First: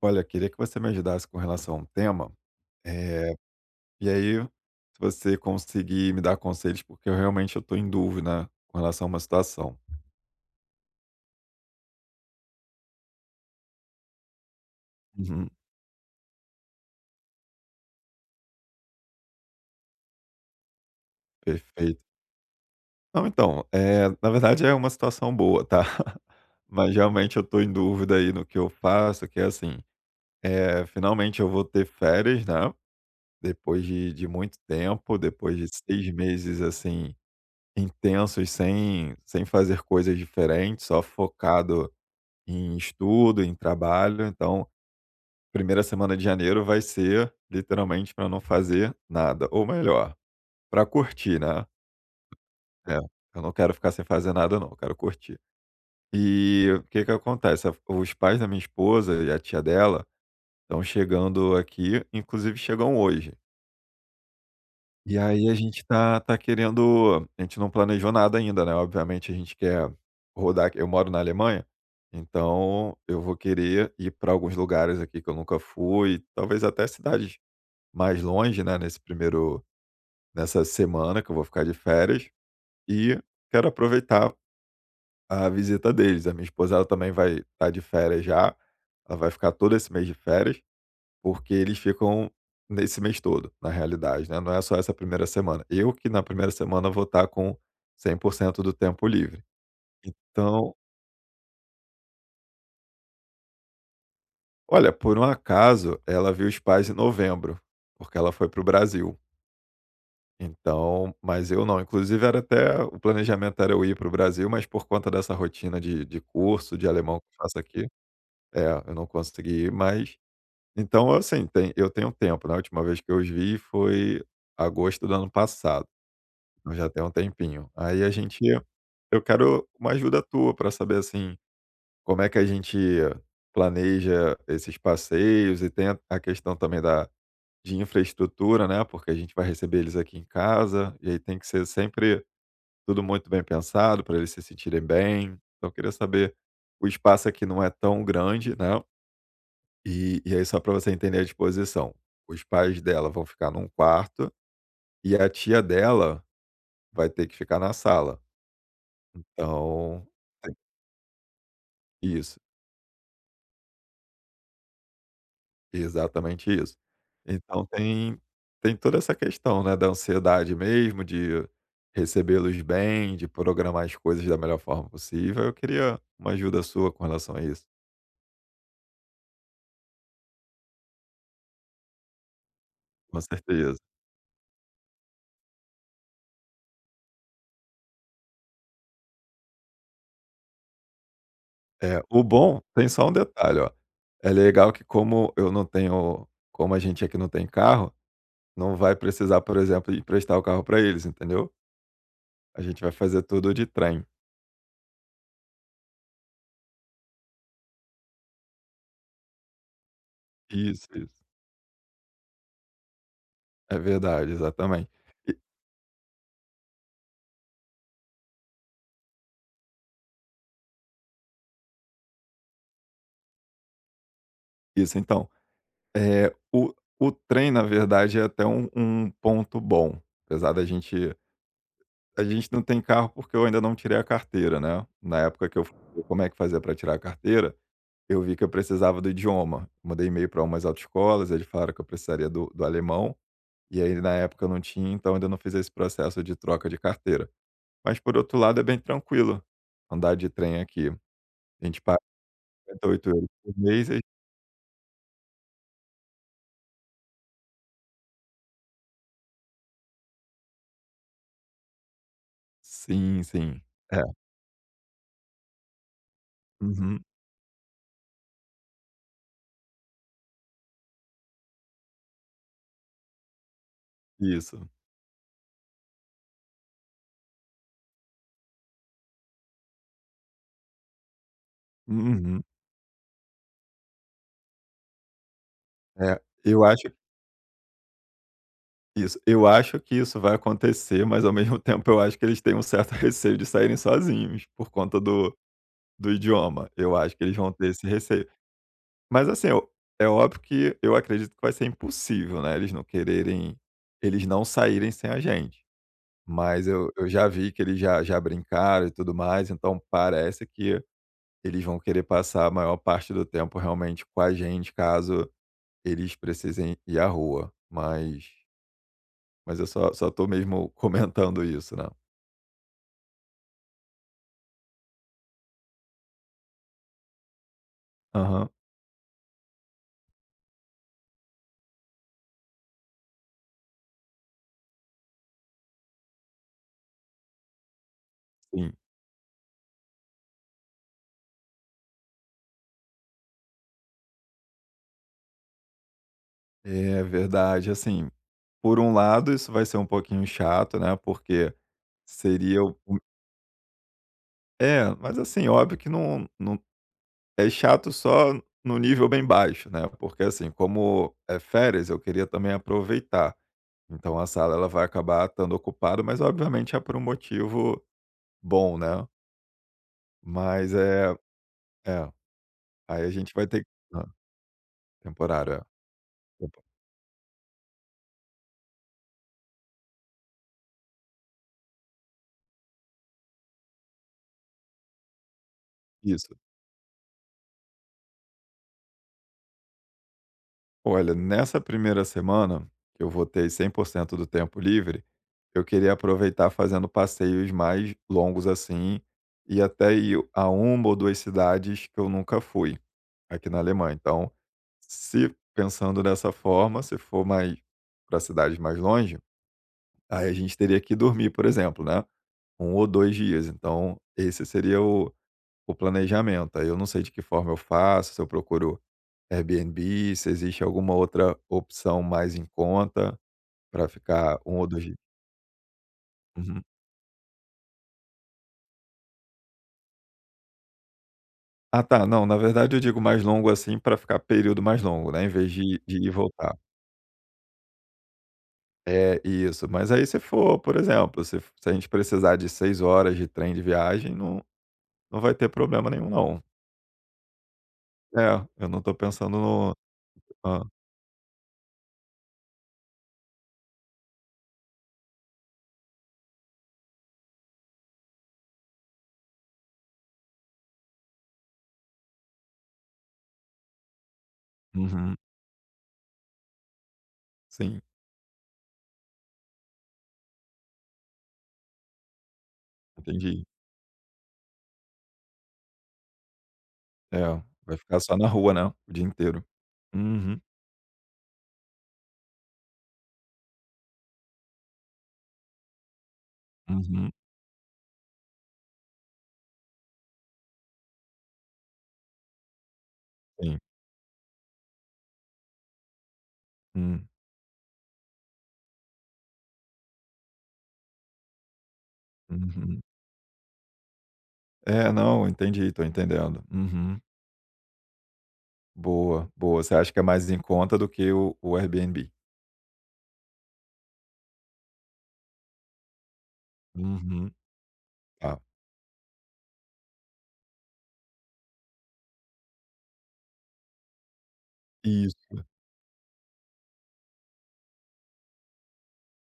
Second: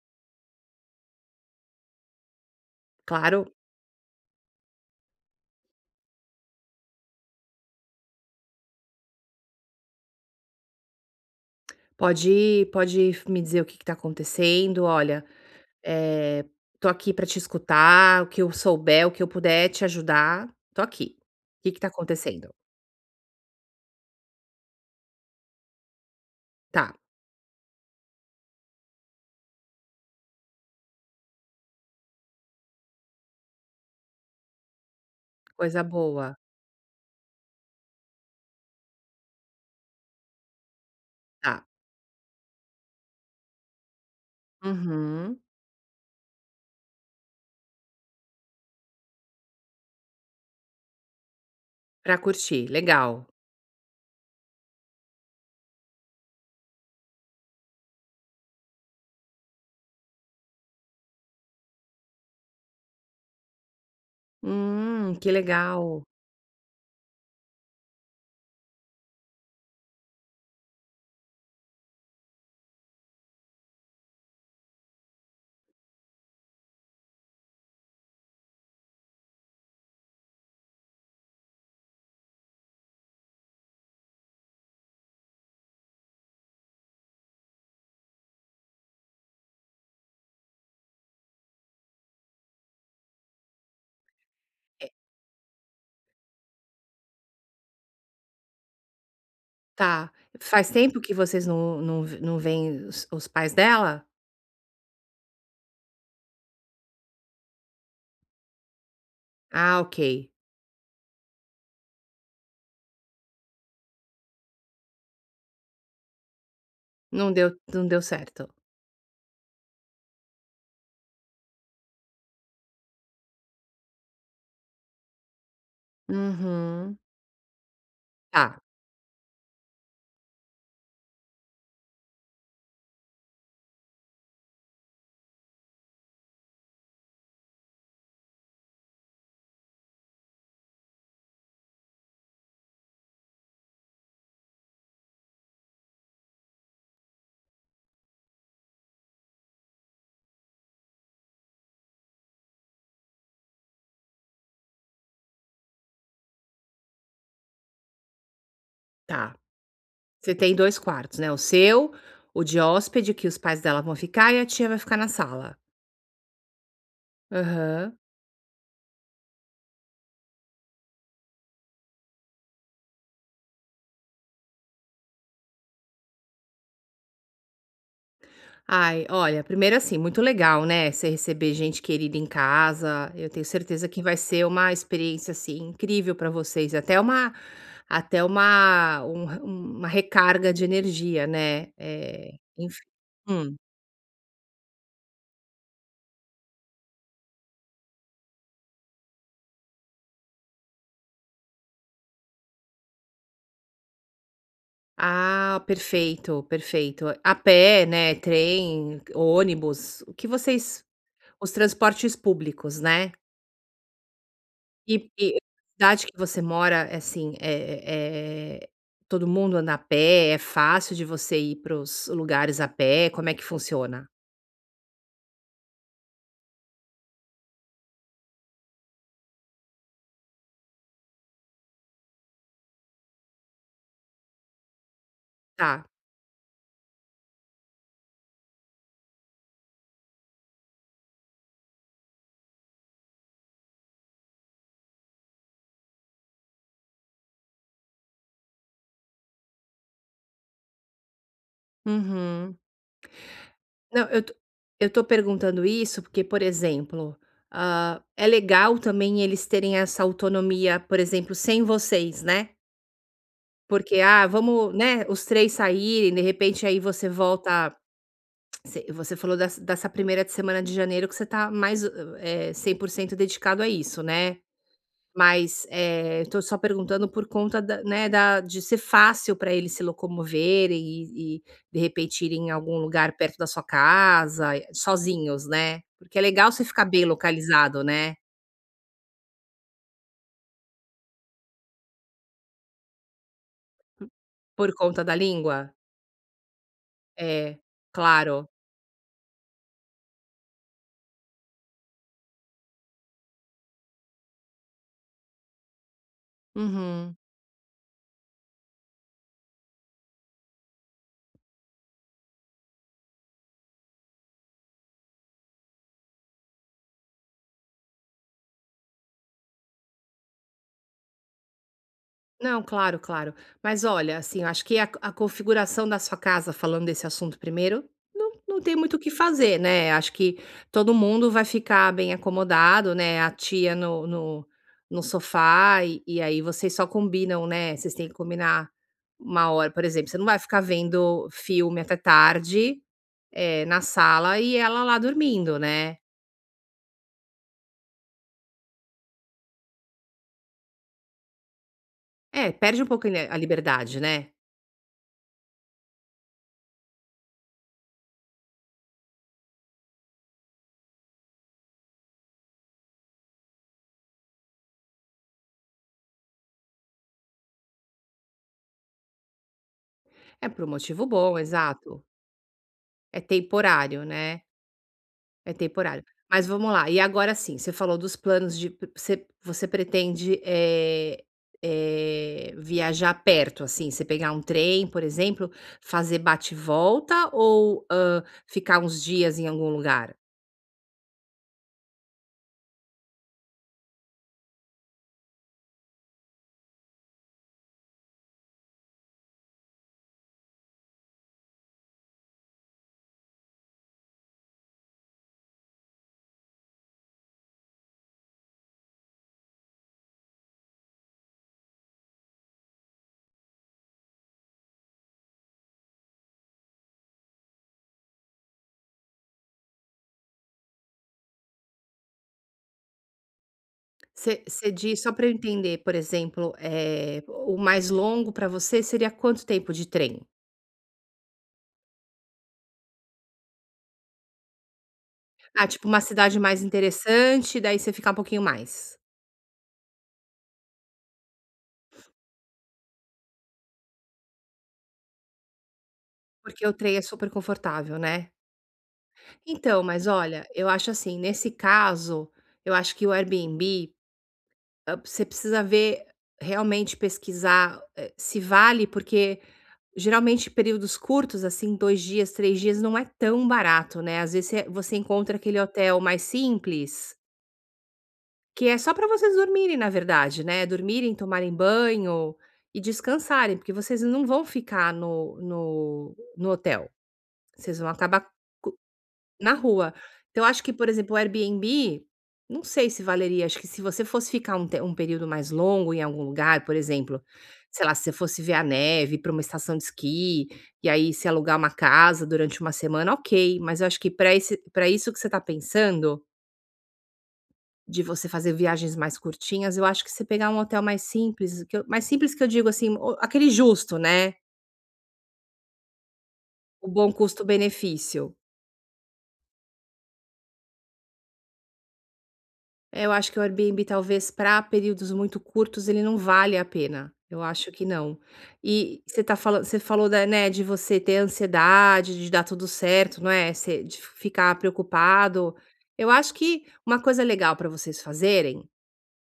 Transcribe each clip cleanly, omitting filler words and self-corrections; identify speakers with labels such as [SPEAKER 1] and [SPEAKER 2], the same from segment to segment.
[SPEAKER 1] Olha, queria que você me ajudasse com relação a um tema, eh,
[SPEAKER 2] Claro,
[SPEAKER 1] e aí se você conseguir me dar conselhos, porque eu realmente eu estou em dúvida com relação a uma situação.
[SPEAKER 2] pode me dizer o que está acontecendo. "Olha,
[SPEAKER 1] Uhum,
[SPEAKER 2] eh, tô aqui para te escutar, o que eu souber, o que eu puder te ajudar, tô aqui. O que está
[SPEAKER 1] perfeito.
[SPEAKER 2] acontecendo?".
[SPEAKER 1] Não, então, na verdade é uma situação boa, tá.
[SPEAKER 2] "Tá,
[SPEAKER 1] Mas realmente eu estou em dúvida aí no que eu faço, que é assim, finalmente eu vou ter férias, né, depois de muito tempo, depois de
[SPEAKER 2] coisa
[SPEAKER 1] 6
[SPEAKER 2] boa".
[SPEAKER 1] meses, assim, intensos sem fazer coisas diferentes, só
[SPEAKER 2] "Tá".
[SPEAKER 1] focado em estudo, em trabalho, então,
[SPEAKER 2] Uhum.
[SPEAKER 1] primeira semana de janeiro vai ser literalmente para não fazer nada, ou melhor, para curtir, né.
[SPEAKER 2] Pra curtir,
[SPEAKER 1] É,
[SPEAKER 2] legal.
[SPEAKER 1] eu não quero ficar sem fazer nada não, eu quero curtir. E o que que acontece, a os pais da minha esposa e a tia dela estão chegando aqui, inclusive chegam hoje. E
[SPEAKER 2] Que
[SPEAKER 1] aí a gente
[SPEAKER 2] legal.
[SPEAKER 1] tá querendo, a gente não planejou nada ainda, né, obviamente a gente quer rodar. Eu moro na Alemanha, então eu vou querer ir para alguns lugares aqui que eu nunca fui, talvez até cidades mais longe, né, nesse primeiro nessa semana que eu vou ficar de férias, e quero aproveitar a visita deles. A minha esposa, ela também vai estar de férias já, ela vai ficar todo esse mês de férias. Porque eles ficam nesse mês todo, na realidade, né, não é só essa primeira semana. Eu que na primeira semana vou estar com 100% do tempo livre.
[SPEAKER 2] Tá. Faz
[SPEAKER 1] Então,
[SPEAKER 2] tempo que vocês não veem os pais dela?
[SPEAKER 1] olha, por um acaso, ela viu os pais em novembro, porque ela foi para o Brasil.
[SPEAKER 2] Ah, ok.
[SPEAKER 1] Então mas eu não. Inclusive era até o planejamento era eu ir para o Brasil, mas por conta dessa rotina de curso de alemão que eu faço
[SPEAKER 2] Não
[SPEAKER 1] aqui
[SPEAKER 2] deu certo.
[SPEAKER 1] é, eu não consegui ir, mas então, assim, tem eu tenho tempo, né, a última vez que eu os vi foi agosto do ano passado. Então já
[SPEAKER 2] Uhum.
[SPEAKER 1] tem um tempinho. Aí a gente
[SPEAKER 2] Tá,
[SPEAKER 1] Eu quero uma ajuda tua para saber, assim, como é que a gente planeja esses passeios e tem a questão também da de infraestrutura, né, porque a gente vai receber eles aqui em casa, e aí tem que ser sempre tudo muito bem pensado para eles se sentirem bem. Então eu queria saber o espaço aqui não é tão grande, né, e aí só para você entender a disposição, os pais dela vão ficar num quarto e a tia dela vai ter que ficar na sala.
[SPEAKER 2] tá.
[SPEAKER 1] Então
[SPEAKER 2] Você tem
[SPEAKER 1] tem
[SPEAKER 2] 2 quartos, né, o seu,
[SPEAKER 1] isso,
[SPEAKER 2] o de hóspede que os pais dela vão ficar e a tia vai ficar na sala.
[SPEAKER 1] exatamente isso. Então
[SPEAKER 2] Aham.
[SPEAKER 1] tem toda essa questão, né, da ansiedade mesmo, de recebê-los bem, de programar as coisas da melhor forma possível. Eu queria uma ajuda sua com relação a isso.
[SPEAKER 2] Ai, olha, primeiro assim, muito legal, né, você receber gente querida em casa,
[SPEAKER 1] Com
[SPEAKER 2] eu tenho
[SPEAKER 1] certeza.
[SPEAKER 2] certeza que vai ser uma experiência, assim, incrível para vocês, até uma um re uma recarga de energia, né,
[SPEAKER 1] É, o bom
[SPEAKER 2] enfim.
[SPEAKER 1] tem só um
[SPEAKER 2] Hum.
[SPEAKER 1] detalhe, ó, é legal que como a gente aqui não tem carro, não vai precisar, por exemplo, emprestar o carro para eles, entendeu. A gente vai fazer tudo de trem.
[SPEAKER 2] Ah, perfeito, perfeito. A pé, né, trem, ônibus, o que vocês
[SPEAKER 1] Isso, isso.
[SPEAKER 2] os transportes públicos, né.
[SPEAKER 1] É verdade, exatamente.
[SPEAKER 2] E a cidade que você mora, é assim, é é todo mundo anda a pé? É fácil de você ir para os lugares a pé? Como é que funciona?
[SPEAKER 1] E isso, então é, o trem, na verdade, é até um ponto bom, apesar da gente a gente não tem carro, porque eu ainda não tirei a carteira, né. Na época que eu fui
[SPEAKER 2] Tá.
[SPEAKER 1] ver como é que fazia para tirar a carteira, eu vi que eu precisava do idioma. Mandei e-mail para umas autoescolas, eles falaram que eu precisaria do alemão, e aí na época eu não tinha, então ainda não fiz esse processo de troca de carteira. Mas por outro lado é bem tranquilo andar de trem aqui. A gente paga
[SPEAKER 2] Uhum.
[SPEAKER 1] € 58 por mês e
[SPEAKER 2] Não, eu tô perguntando isso porque, por exemplo, ah, é legal também eles terem essa autonomia, por exemplo, sem vocês, né.
[SPEAKER 1] sim, sim.
[SPEAKER 2] Porque,
[SPEAKER 1] É.
[SPEAKER 2] ah, vamos, né, os 3 saírem, de repente aí
[SPEAKER 1] Uhum.
[SPEAKER 2] você volta você falou dessa dessa primeira semana de janeiro que você tá mais, 100% dedicado a isso, né.
[SPEAKER 1] Isso.
[SPEAKER 2] Mas, tô só perguntando por conta da né, da de ser fácil para eles se locomoverem e, de repente,
[SPEAKER 1] Uhum.
[SPEAKER 2] irem em algum lugar perto da sua casa, sozinhos, né. Porque
[SPEAKER 1] É,
[SPEAKER 2] é legal você ficar bem localizado, né,
[SPEAKER 1] eu acho que isso vai acontecer, mas ao mesmo tempo eu acho que eles têm um certo receio de saírem sozinhos,
[SPEAKER 2] por
[SPEAKER 1] por conta
[SPEAKER 2] conta da
[SPEAKER 1] do
[SPEAKER 2] língua.
[SPEAKER 1] do idioma. Eu acho que eles vão
[SPEAKER 2] É,
[SPEAKER 1] ter esse receio.
[SPEAKER 2] claro.
[SPEAKER 1] Mas assim, eu é óbvio que eu acredito que vai ser impossível, né, eles não saírem sem a gente. Mas eu
[SPEAKER 2] Uhum.
[SPEAKER 1] já vi que eles já brincaram e tudo mais, então parece que eles vão querer passar a maior parte do tempo realmente com a gente, caso eles precisem ir à rua, mas eu só tô mesmo comentando isso, né.
[SPEAKER 2] Não, claro, claro. Mas olha, assim, eu acho que a configuração da sua casa, falando desse assunto primeiro, não,
[SPEAKER 1] Aham,
[SPEAKER 2] não tem muito o que fazer, né? Acho que todo mundo vai ficar bem acomodado, né? A tia no, no, no sofá, e aí vocês só combinam, né? Vocês têm que combinar
[SPEAKER 1] sim.
[SPEAKER 2] uma hora, por exemplo. Você não vai ficar vendo filme até tarde, na sala e ela lá dormindo, né?
[SPEAKER 1] É verdade, assim, por um lado isso vai ser um pouquinho chato, né, porque
[SPEAKER 2] É,
[SPEAKER 1] seria
[SPEAKER 2] perde um
[SPEAKER 1] o
[SPEAKER 2] pouco a liberdade, né?
[SPEAKER 1] é, mas assim, óbvio que não é chato só no nível bem baixo, né, porque assim, como é férias, eu queria também aproveitar. Então a sala ela vai acabar estando ocupada, mas obviamente é por um motivo bom, né.
[SPEAKER 2] É por um
[SPEAKER 1] Mas
[SPEAKER 2] motivo
[SPEAKER 1] é
[SPEAKER 2] bom, exato.
[SPEAKER 1] é, aí a
[SPEAKER 2] É
[SPEAKER 1] gente vai ter hã,
[SPEAKER 2] temporário, né? É
[SPEAKER 1] temporário, é.
[SPEAKER 2] temporário. Mas
[SPEAKER 1] Tempo
[SPEAKER 2] vamos lá, e agora sim, você falou dos planos de você pretende, viajar perto, assim, você pegar um trem, por exemplo, fazer
[SPEAKER 1] isso.
[SPEAKER 2] bate volta ou, hã, ficar uns dias em algum lugar?
[SPEAKER 1] Olha, nessa primeira semana, que eu vou ter 100% do tempo livre, eu queria aproveitar fazendo passeios mais longos assim, e até ir a uma ou duas cidades que eu nunca fui aqui na Alemanha. Então, se pensando dessa forma, se for mais para cidades mais longe, aí a gente teria que dormir, por exemplo, né? 1 ou 2 dias. Então, esse seria o planejamento. Aí eu não sei de que forma eu faço, se eu procuro Airbnb, se existe alguma outra opção mais em conta para ficar
[SPEAKER 2] Você
[SPEAKER 1] um ou dois? dias.
[SPEAKER 2] diz só para eu entender, por exemplo,
[SPEAKER 1] Uhum.
[SPEAKER 2] o mais longo para você seria quanto tempo de trem?
[SPEAKER 1] Ah, tá, não, na verdade eu digo mais longo, assim, para ficar período mais longo, né, em vez
[SPEAKER 2] Ah,
[SPEAKER 1] de
[SPEAKER 2] tipo
[SPEAKER 1] de
[SPEAKER 2] uma
[SPEAKER 1] ir e
[SPEAKER 2] cidade
[SPEAKER 1] voltar.
[SPEAKER 2] mais interessante, daí você ficar um pouquinho mais.
[SPEAKER 1] É, isso, mas aí se for, por exemplo, se a gente precisar de 6 horas de trem de viagem, não vai ter problema nenhum não.
[SPEAKER 2] Porque o trem é super confortável, né?
[SPEAKER 1] É, eu não tô pensando no
[SPEAKER 2] Então, mas olha,
[SPEAKER 1] hã,
[SPEAKER 2] eu acho assim, nesse caso, eu acho que o Airbnb, ah, você precisa ver, realmente pesquisar, se vale, porque geralmente períodos curtos, assim, 2 dias, 3 dias, não é tão barato, né. Às vezes você
[SPEAKER 1] uhum,
[SPEAKER 2] encontra aquele hotel mais simples,
[SPEAKER 1] sim,
[SPEAKER 2] que é só para vocês dormirem, na verdade, né, dormirem, tomarem banho e
[SPEAKER 1] entendi.
[SPEAKER 2] descansarem, porque vocês não vão ficar no hotel,
[SPEAKER 1] É, vai
[SPEAKER 2] vocês vão
[SPEAKER 1] ficar só na
[SPEAKER 2] acabar
[SPEAKER 1] rua, né, o dia inteiro.
[SPEAKER 2] na rua.
[SPEAKER 1] Uhum,
[SPEAKER 2] Então eu acho que, por exemplo, o Airbnb, não sei se valeria, acho que se você fosse ficar um te um período mais longo em algum lugar, por
[SPEAKER 1] uhum,
[SPEAKER 2] exemplo, sei lá, se você fosse ver a neve, para uma estação de esqui, e aí se alugar uma casa durante uma semana, ok,
[SPEAKER 1] sim.
[SPEAKER 2] mas eu acho que para isso que você está pensando,
[SPEAKER 1] Hum,
[SPEAKER 2] de você fazer viagens mais curtinhas, eu acho que você pegar um hotel mais simples, que eu digo,
[SPEAKER 1] uhum.
[SPEAKER 2] assim, o aquele justo, né,
[SPEAKER 1] É, não, entendi, tô entendendo.
[SPEAKER 2] o
[SPEAKER 1] Uhum.
[SPEAKER 2] bom custo-benefício.
[SPEAKER 1] Boa, boa. Você acha que é mais em conta do que o Airbnb?
[SPEAKER 2] É, eu acho que o Airbnb talvez para períodos muito curtos ele não vale a pena.
[SPEAKER 1] Uhum.
[SPEAKER 2] Eu acho que não.
[SPEAKER 1] Tá.
[SPEAKER 2] E você tá falando, você falou da né, de você ter ansiedade, de dar tudo certo, não é, você de ficar
[SPEAKER 1] Isso.
[SPEAKER 2] preocupado. Eu acho que uma coisa legal para vocês fazerem,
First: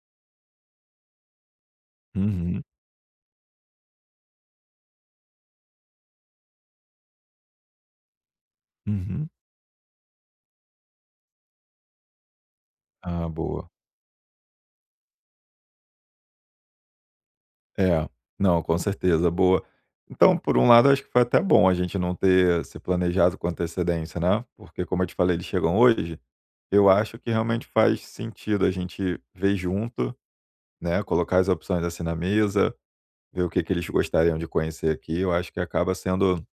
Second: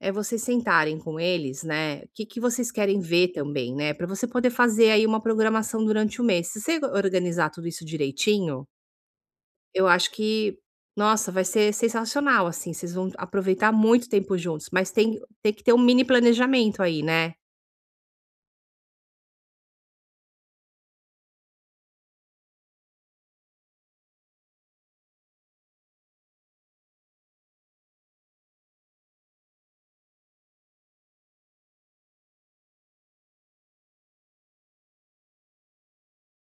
[SPEAKER 2] é vocês sentarem com eles, né, o que que
[SPEAKER 1] Uhum,
[SPEAKER 2] vocês querem ver também, né, para você poder fazer aí uma programação durante o mês. Se você organizar tudo isso direitinho
[SPEAKER 1] uhum.
[SPEAKER 2] eu acho que, nossa, vai ser sensacional, assim, vocês vão
[SPEAKER 1] Ah, boa.
[SPEAKER 2] aproveitar muito tempo juntos, mas tem que ter um mini planejamento aí, né.
[SPEAKER 1] É. Não, com certeza, boa. Então, por um lado, acho que foi até bom a gente não ter se planejado com antecedência, né, porque como eu te falei, eles chegam hoje, eu acho que realmente faz sentido a gente ver junto, né, colocar as opções, assim, na mesa, ver o que que eles gostariam de conhecer aqui, eu acho que acaba sendo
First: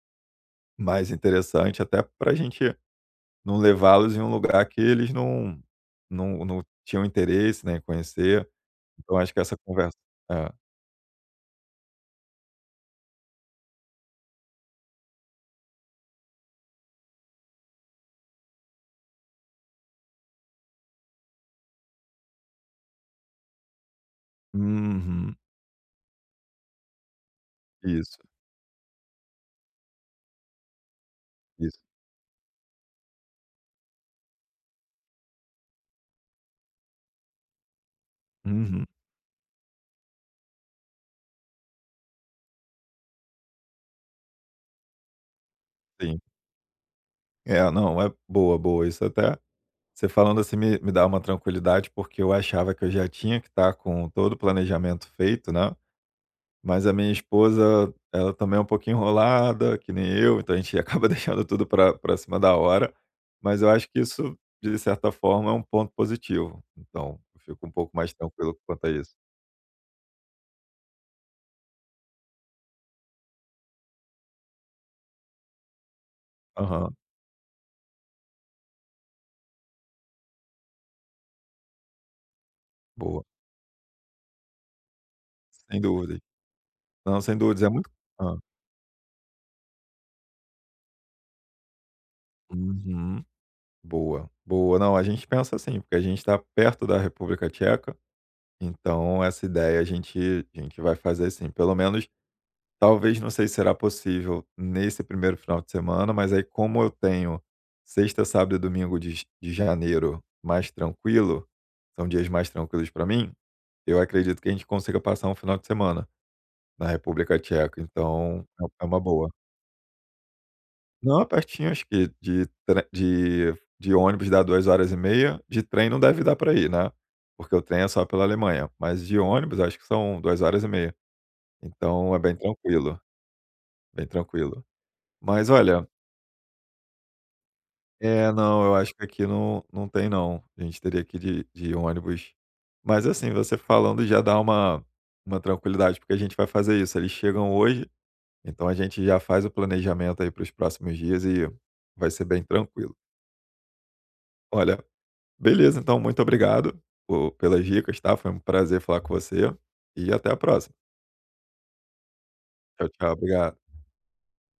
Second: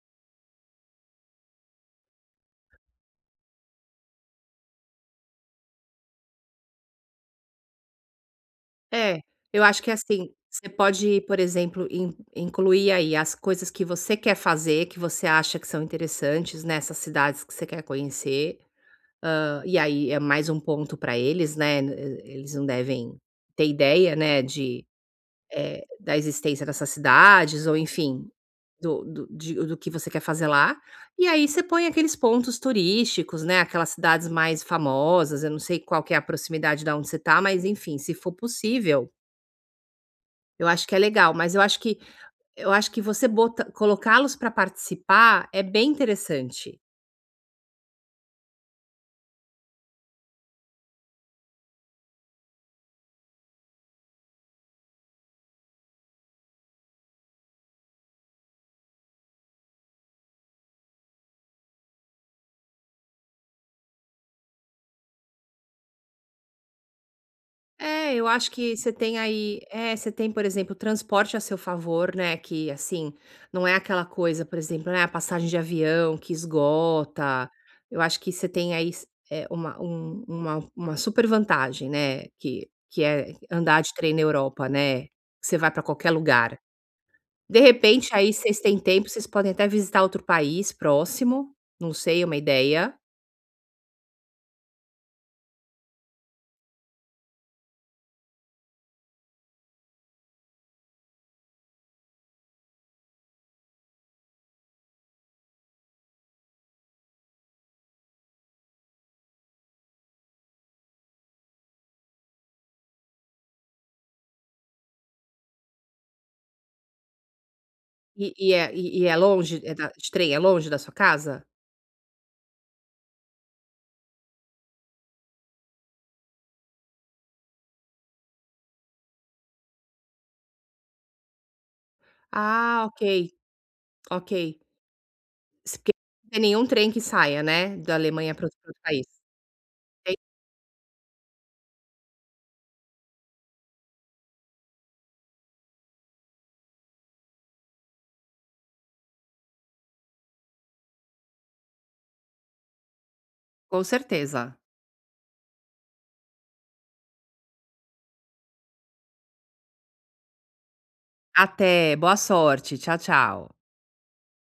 [SPEAKER 1] mais interessante, até para a gente não levá-los em um lugar que eles não tinham interesse, né, em conhecer. Então
[SPEAKER 2] É.
[SPEAKER 1] acho que essa
[SPEAKER 2] Eu acho que,
[SPEAKER 1] conversa
[SPEAKER 2] assim,
[SPEAKER 1] é.
[SPEAKER 2] você pode, por exemplo, in incluir aí as coisas que você quer fazer, que você acha que são interessantes nessas cidades que você quer conhecer, hã, e aí é mais um ponto para eles, né, eles não devem ter ideia, né, de
[SPEAKER 1] Uhum.
[SPEAKER 2] da existência dessas cidades ou
[SPEAKER 1] Isso,
[SPEAKER 2] enfim, do que você quer fazer lá, e aí você
[SPEAKER 1] isso.
[SPEAKER 2] põe aqueles pontos turísticos, né, aquelas cidades mais famosas, eu não sei qual que é a proximidade da onde você tá, mas enfim, se for
[SPEAKER 1] Uhum,
[SPEAKER 2] possível, eu acho que é legal, mas eu acho que você bota colocá-los para participar é bem
[SPEAKER 1] sim.
[SPEAKER 2] interessante.
[SPEAKER 1] É, não, é boa, boa. Isso até você falando assim me dá uma tranquilidade, porque eu achava que eu já tinha que estar com todo o planejamento feito, né. Mas a minha esposa, ela também é um pouquinho enrolada, que nem eu, então a gente acaba deixando tudo para cima da hora, mas eu acho que isso, de certa forma, é um ponto positivo. Então, eu fico um pouco
[SPEAKER 2] É,
[SPEAKER 1] mais
[SPEAKER 2] eu acho
[SPEAKER 1] tranquilo
[SPEAKER 2] que
[SPEAKER 1] quanto a
[SPEAKER 2] você
[SPEAKER 1] isso.
[SPEAKER 2] tem você tem, por exemplo, transporte a seu favor, né, que, assim, não é aquela coisa, por exemplo, né, a passagem de avião que
[SPEAKER 1] Aham,
[SPEAKER 2] esgota. Eu acho que você tem aí s eh, uma um uma super vantagem, né, que
[SPEAKER 1] boa,
[SPEAKER 2] é andar de trem na Europa, né, você vai
[SPEAKER 1] sem
[SPEAKER 2] para qualquer
[SPEAKER 1] dúvidas.
[SPEAKER 2] lugar.
[SPEAKER 1] Não, sem
[SPEAKER 2] De
[SPEAKER 1] dúvidas, é muito
[SPEAKER 2] repente, aí
[SPEAKER 1] hã.
[SPEAKER 2] vocês têm tempo, vocês podem até visitar outro país próximo, não sei, uma ideia.
[SPEAKER 1] Uhum, boa, boa. Não, a gente pensa assim, porque a gente está perto da República Tcheca, então essa ideia a gente vai fazer assim pelo menos talvez, não sei se será possível nesse primeiro final de semana, mas aí como eu tenho sexta, sábado e domingo de janeiro mais tranquilo, são dias mais tranquilos para mim, eu acredito que a gente consiga passar um final de semana na República Tcheca,
[SPEAKER 2] E
[SPEAKER 1] então é uma
[SPEAKER 2] e é
[SPEAKER 1] boa.
[SPEAKER 2] longe? É da de trem, é longe da sua
[SPEAKER 1] Não, é
[SPEAKER 2] casa?
[SPEAKER 1] pertinho, acho que de tre de ônibus dá 2 horas e meia, de trem não deve dar para ir, né, porque o trem é só pela Alemanha, mas de ônibus acho que são 2 horas e meia, então é bem
[SPEAKER 2] Ah,
[SPEAKER 1] tranquilo,
[SPEAKER 2] ok.
[SPEAKER 1] bem
[SPEAKER 2] Ok.
[SPEAKER 1] tranquilo. Mas
[SPEAKER 2] Se
[SPEAKER 1] olha
[SPEAKER 2] porque não tem nenhum trem que saia, né, da
[SPEAKER 1] é,
[SPEAKER 2] Alemanha para
[SPEAKER 1] não,
[SPEAKER 2] outro
[SPEAKER 1] eu acho que
[SPEAKER 2] país.
[SPEAKER 1] aqui não tem
[SPEAKER 2] Tem,
[SPEAKER 1] não. A gente teria que ir de ônibus. Mas, assim, você falando já dá uma tranquilidade, porque a gente vai fazer isso, eles chegam hoje, então a gente já faz o planejamento aí para os próximos dias e vai ser bem tranquilo.
[SPEAKER 2] com certeza.
[SPEAKER 1] Olha, beleza, então muito obrigado po pelas dicas, tá. Foi um prazer falar com você e até a próxima.
[SPEAKER 2] Até, boa sorte.
[SPEAKER 1] Tchau,
[SPEAKER 2] Tchau,
[SPEAKER 1] tchau,
[SPEAKER 2] tchau.
[SPEAKER 1] obrigado.